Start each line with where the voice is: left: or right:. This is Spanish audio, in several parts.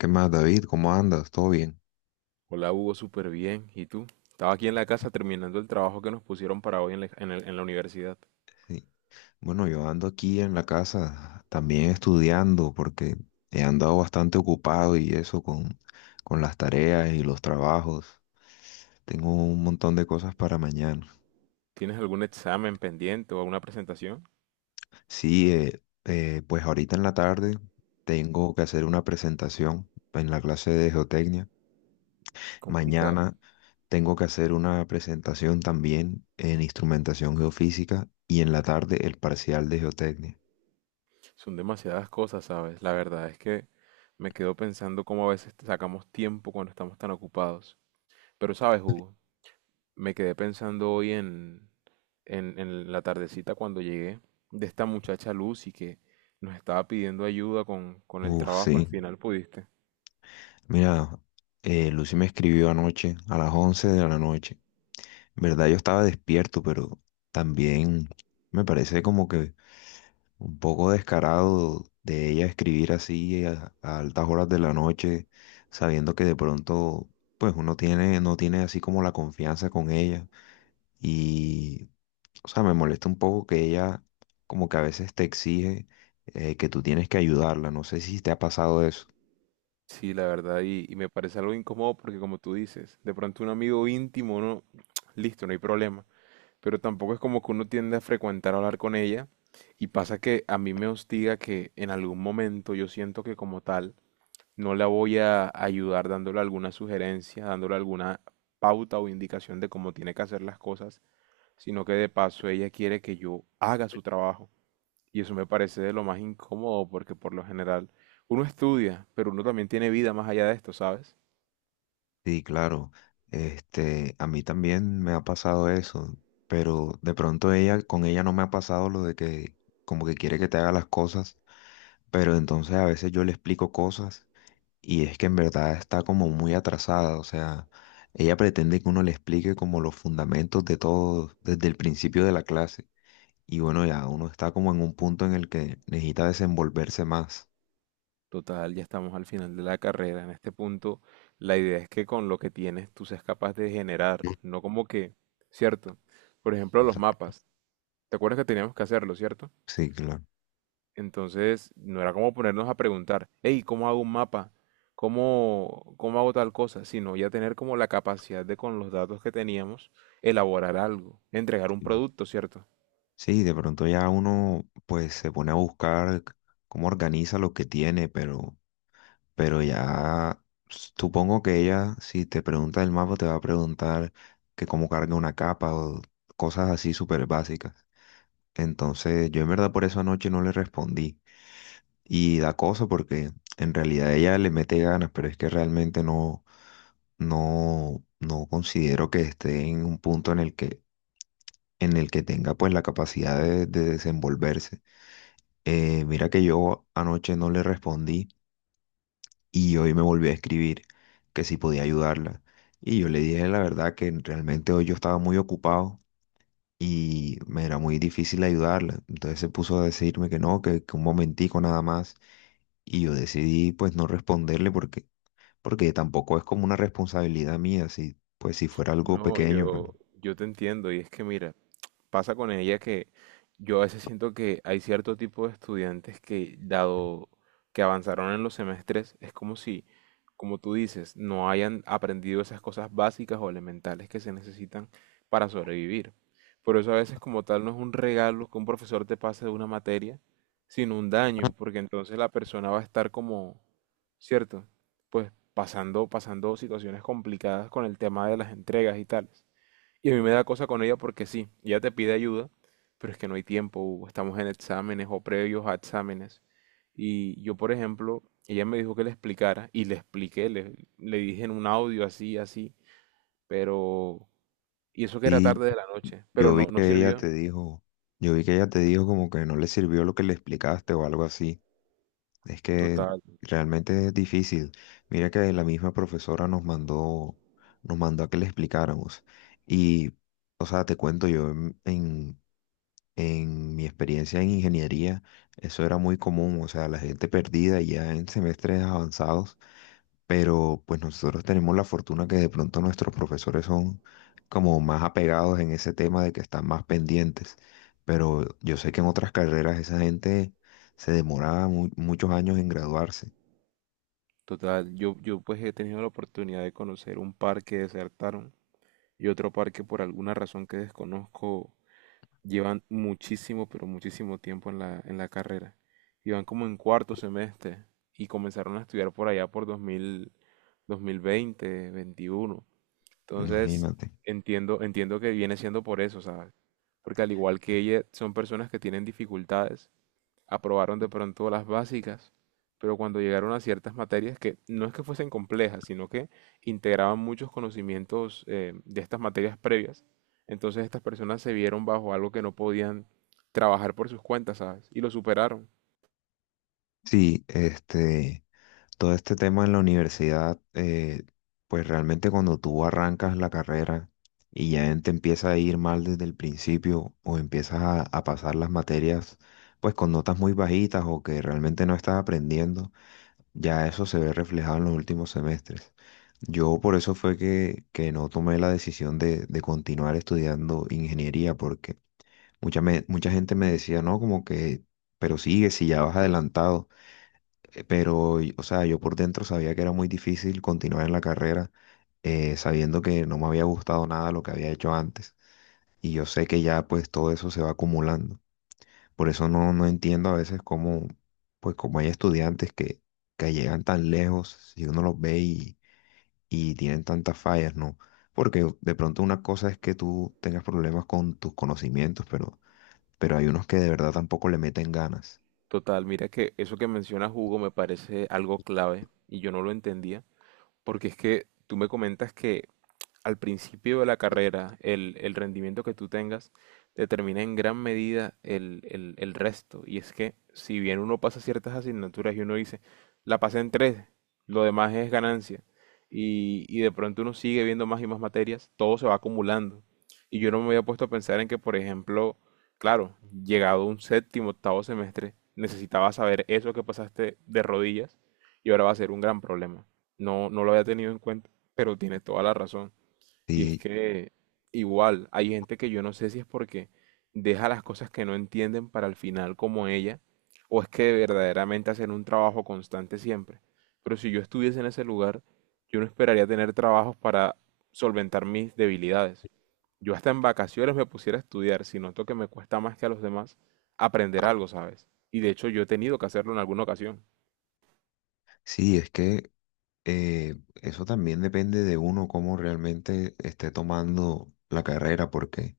left: ¿Qué más, David? ¿Cómo andas? ¿Todo bien?
right: Hola Hugo, súper bien. ¿Y tú? Estaba aquí en la casa terminando el trabajo que nos pusieron para hoy en la universidad.
left: Sí. Bueno, yo ando aquí en la casa también estudiando porque he andado bastante ocupado y eso con las tareas y los trabajos. Tengo un montón de cosas para mañana.
right: ¿Tienes algún examen pendiente o alguna presentación?
left: Sí, pues ahorita en la tarde tengo que hacer una presentación en la clase de geotecnia.
right: Complicado.
left: Mañana tengo que hacer una presentación también en instrumentación geofísica y en la tarde el parcial de geotecnia.
right: Son demasiadas cosas, ¿sabes? La verdad es que me quedo pensando cómo a veces sacamos tiempo cuando estamos tan ocupados. Pero sabes, Hugo, me quedé pensando hoy en la tardecita cuando llegué de esta muchacha Lucy que nos estaba pidiendo ayuda con el
left: Uf, sí.
right: trabajo. Al final pudiste.
left: Mira, Lucy me escribió anoche a las 11 de la noche. En verdad yo estaba despierto, pero también me parece como que un poco descarado de ella escribir así a altas horas de la noche, sabiendo que de pronto pues uno tiene, no tiene así como la confianza con ella. Y, o sea, me molesta un poco que ella como que a veces te exige que tú tienes que ayudarla. No sé si te ha pasado eso.
right: Sí, la verdad, y me parece algo incómodo porque como tú dices, de pronto un amigo íntimo, no, listo, no hay problema, pero tampoco es como que uno tiende a frecuentar hablar con ella y pasa que a mí me hostiga que en algún momento yo siento que como tal no la voy a ayudar dándole alguna sugerencia, dándole alguna pauta o indicación de cómo tiene que hacer las cosas, sino que de paso ella quiere que yo haga su trabajo. Y eso me parece de lo más incómodo porque por lo general uno estudia, pero uno también tiene vida más allá de esto, ¿sabes?
left: Sí, claro. Este, a mí también me ha pasado eso, pero de pronto ella, con ella no me ha pasado lo de que como que quiere que te haga las cosas, pero entonces a veces yo le explico cosas y es que en verdad está como muy atrasada, o sea, ella pretende que uno le explique como los fundamentos de todo desde el principio de la clase y bueno, ya uno está como en un punto en el que necesita desenvolverse más.
right: Total, ya estamos al final de la carrera. En este punto, la idea es que con lo que tienes tú seas capaz de generar, no como que, ¿cierto? Por ejemplo, los
left: Exacto.
right: mapas. ¿Te acuerdas que teníamos que hacerlo, cierto?
left: Sí, claro.
right: Entonces, no era como ponernos a preguntar, hey, ¿cómo hago un mapa? ¿Cómo hago tal cosa? Sino ya tener como la capacidad de con los datos que teníamos, elaborar algo, entregar un producto, ¿cierto?
left: Sí, de pronto ya uno pues se pone a buscar cómo organiza lo que tiene, pero ya supongo que ella, si te pregunta el mapa, te va a preguntar que cómo carga una capa o cosas así súper básicas. Entonces, yo en verdad por eso anoche no le respondí. Y da cosa porque en realidad ella le mete ganas, pero es que realmente no considero que esté en un punto en en el que tenga pues la capacidad de desenvolverse. Mira que yo anoche no le respondí y hoy me volvió a escribir que si podía ayudarla. Y yo le dije la verdad que realmente hoy yo estaba muy ocupado y me era muy difícil ayudarla. Entonces se puso a decirme que no, que un momentico nada más. Y yo decidí pues no responderle porque tampoco es como una responsabilidad mía, si, pues si fuera algo
right: No,
left: pequeño, pero
right: yo te entiendo y es que mira, pasa con ella que yo a veces siento que hay cierto tipo de estudiantes que, dado que avanzaron en los semestres, es como si, como tú dices, no hayan aprendido esas cosas básicas o elementales que se necesitan para sobrevivir. Por eso a veces como tal no es un regalo que un profesor te pase de una materia, sino un daño, porque entonces la persona va a estar como, ¿cierto? Pues pasando, pasando situaciones complicadas con el tema de las entregas y tales. Y a mí me da cosa con ella porque sí, ella te pide ayuda, pero es que no hay tiempo, Hugo. Estamos en exámenes o previos a exámenes. Y yo, por ejemplo, ella me dijo que le explicara y le expliqué, le dije en un audio así, así, pero... Y eso que era
left: y
right: tarde de la noche, pero
left: yo vi
right: no, no
left: que ella
right: sirvió. Ok.
left: te dijo, yo vi que ella te dijo como que no le sirvió lo que le explicaste o algo así. Es que
right: Total,
left: realmente es difícil. Mira que la misma profesora nos mandó a que le explicáramos. Y, o sea, te cuento yo, en mi experiencia en ingeniería, eso era muy común, o sea, la gente perdida ya en semestres avanzados, pero pues nosotros tenemos la fortuna que de pronto nuestros profesores son como más apegados en ese tema de que están más pendientes. Pero yo sé que en otras carreras esa gente se demoraba muchos años en graduarse.
right: total. Yo pues he tenido la oportunidad de conocer un par que desertaron y otro par que por alguna razón que desconozco llevan muchísimo, pero muchísimo tiempo en la carrera. Iban como en cuarto semestre y comenzaron a estudiar por allá por 2000, 2020, 21. Entonces,
left: Imagínate.
right: entiendo que viene siendo por eso, ¿sabes? Porque al igual que ella, son personas que tienen dificultades, aprobaron de pronto las básicas, pero cuando llegaron a ciertas materias que no es que fuesen complejas, sino que integraban muchos conocimientos, de estas materias previas, entonces estas personas se vieron bajo algo que no podían trabajar por sus cuentas, ¿sabes? Y lo superaron.
left: Sí, este, todo este tema en la universidad, pues realmente cuando tú arrancas la carrera y ya te empieza a ir mal desde el principio o empiezas a pasar las materias, pues con notas muy bajitas o que realmente no estás aprendiendo, ya eso se ve reflejado en los últimos semestres. Yo por eso fue que no tomé la decisión de continuar estudiando ingeniería porque mucha gente me decía, no, como que, pero sigue si ya vas adelantado. Pero, o sea, yo por dentro sabía que era muy difícil continuar en la carrera, sabiendo que no me había gustado nada lo que había hecho antes. Y yo sé que ya pues todo eso se va acumulando. Por eso no entiendo a veces cómo, pues como hay estudiantes que llegan tan lejos, si uno los ve y tienen tantas fallas, ¿no? Porque de pronto una cosa es que tú tengas problemas con tus conocimientos, pero hay unos que de verdad tampoco le meten ganas.
right: Total, mira que eso que menciona Hugo, me parece algo clave y yo no lo entendía, porque es que tú me comentas que al principio de la carrera, el rendimiento que tú tengas determina en gran medida el resto. Y es que si bien uno pasa ciertas asignaturas y uno dice, la pasé en tres, lo demás es ganancia, y de pronto uno sigue viendo más y más materias, todo se va acumulando. Y yo no me había puesto a pensar en que, por ejemplo, claro, llegado un séptimo, octavo semestre, necesitaba saber eso que pasaste de rodillas y ahora va a ser un gran problema. No, no lo había tenido en cuenta, pero tiene toda la razón. Y es
left: Y
right: que igual hay gente que yo no sé si es porque deja las cosas que no entienden para el final como ella, o es que verdaderamente hacen un trabajo constante siempre. Pero si yo estuviese en ese lugar, yo no esperaría tener trabajos para solventar mis debilidades. Yo hasta en vacaciones me pusiera a estudiar si noto que me cuesta más que a los demás aprender algo, ¿sabes? Y de hecho yo he tenido que hacerlo en alguna ocasión.
left: sí, es que eh, eso también depende de uno cómo realmente esté tomando la carrera, porque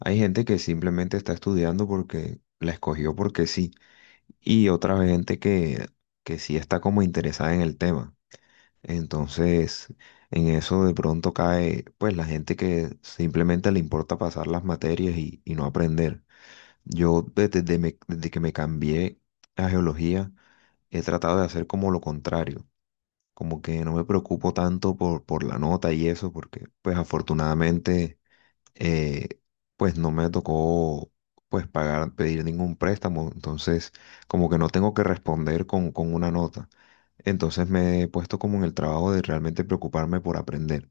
left: hay gente que simplemente está estudiando porque la escogió porque sí, y otra gente que sí está como interesada en el tema. Entonces, en eso de pronto cae, pues, la gente que simplemente le importa pasar las materias y no aprender. Yo desde que me cambié a geología, he tratado de hacer como lo contrario como que no me preocupo tanto por la nota y eso, porque pues afortunadamente eh, pues no me tocó pagar, pedir ningún préstamo, entonces como que no tengo que responder con una nota. Entonces me he puesto como en el trabajo de realmente preocuparme por aprender.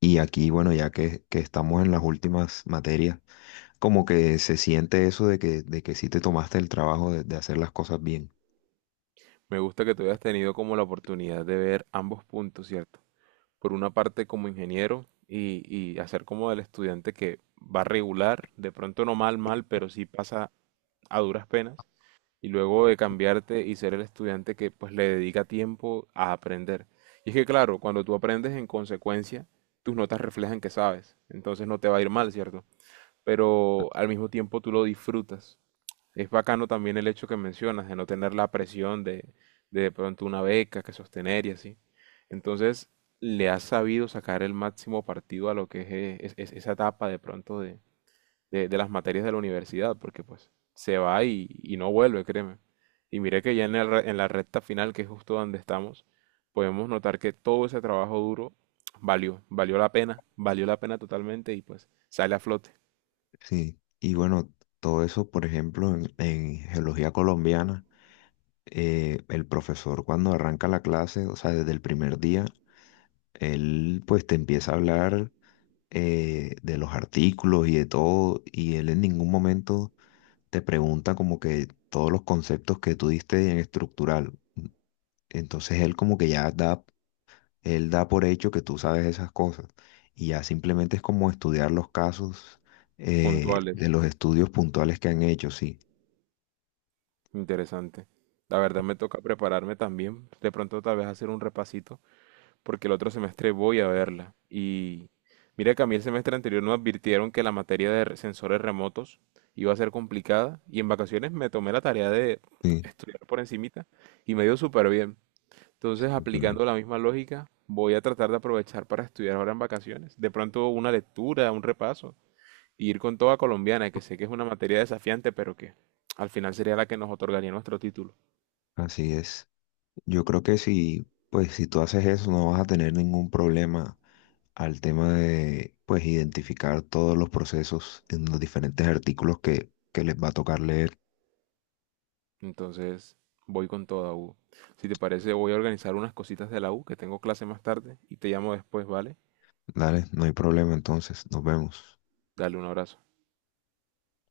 left: Y aquí, bueno, ya que estamos en las últimas materias, como que se siente eso de de que sí te tomaste el trabajo de hacer las cosas bien.
right: Me gusta que tú hayas tenido como la oportunidad de ver ambos puntos, ¿cierto? Por una parte como ingeniero y hacer como del estudiante que va regular, de pronto no mal, mal, pero sí pasa a duras penas, y luego de cambiarte y ser el estudiante que pues le dedica tiempo a aprender. Y es que claro, cuando tú aprendes en consecuencia, tus notas reflejan que sabes, entonces no te va a ir mal, ¿cierto? Pero al mismo tiempo tú lo disfrutas, es bacano también el hecho que mencionas de no tener la presión de de pronto una beca que sostener y así. Entonces, le has sabido sacar el máximo partido a lo que es, esa etapa de pronto de las materias de la universidad, porque pues se va y no vuelve, créeme. Y mire que ya en la recta final, que es justo donde estamos, podemos notar que todo ese trabajo duro valió la pena totalmente y pues sale a flote,
left: Sí, y bueno, todo eso, por ejemplo, en geología colombiana, el profesor cuando arranca la clase, o sea, desde el primer día, él pues te empieza a hablar de los artículos y de todo, y él en ningún momento te pregunta como que todos los conceptos que tú diste en estructural. Entonces él como que ya da, él da por hecho que tú sabes esas cosas, y ya simplemente es como estudiar los casos de
right: puntuales.
left: los estudios puntuales que han hecho, sí.
right: Interesante. La verdad me toca prepararme también, de pronto tal vez hacer un repasito, porque el otro semestre voy a verla. Y mira que a mí el semestre anterior nos advirtieron que la materia de sensores remotos iba a ser complicada y en vacaciones me tomé la tarea de
left: Sí,
right: estudiar por encimita y me dio súper bien. Entonces,
left: sí, claro.
right: aplicando la misma lógica, voy a tratar de aprovechar para estudiar ahora en vacaciones. De pronto una lectura, un repaso, y ir con toda colombiana, que sé que es una materia desafiante, pero que al final sería la que nos otorgaría nuestro título.
left: Así es. Yo creo que si, pues, si tú haces eso, no vas a tener ningún problema al tema de, pues, identificar todos los procesos en los diferentes artículos que les va a tocar leer.
right: Entonces, voy con toda U. Si te parece, voy a organizar unas cositas de la U, que tengo clase más tarde, y te llamo después, ¿vale?
left: Dale, no hay problema entonces. Nos vemos.
right: Dale un abrazo.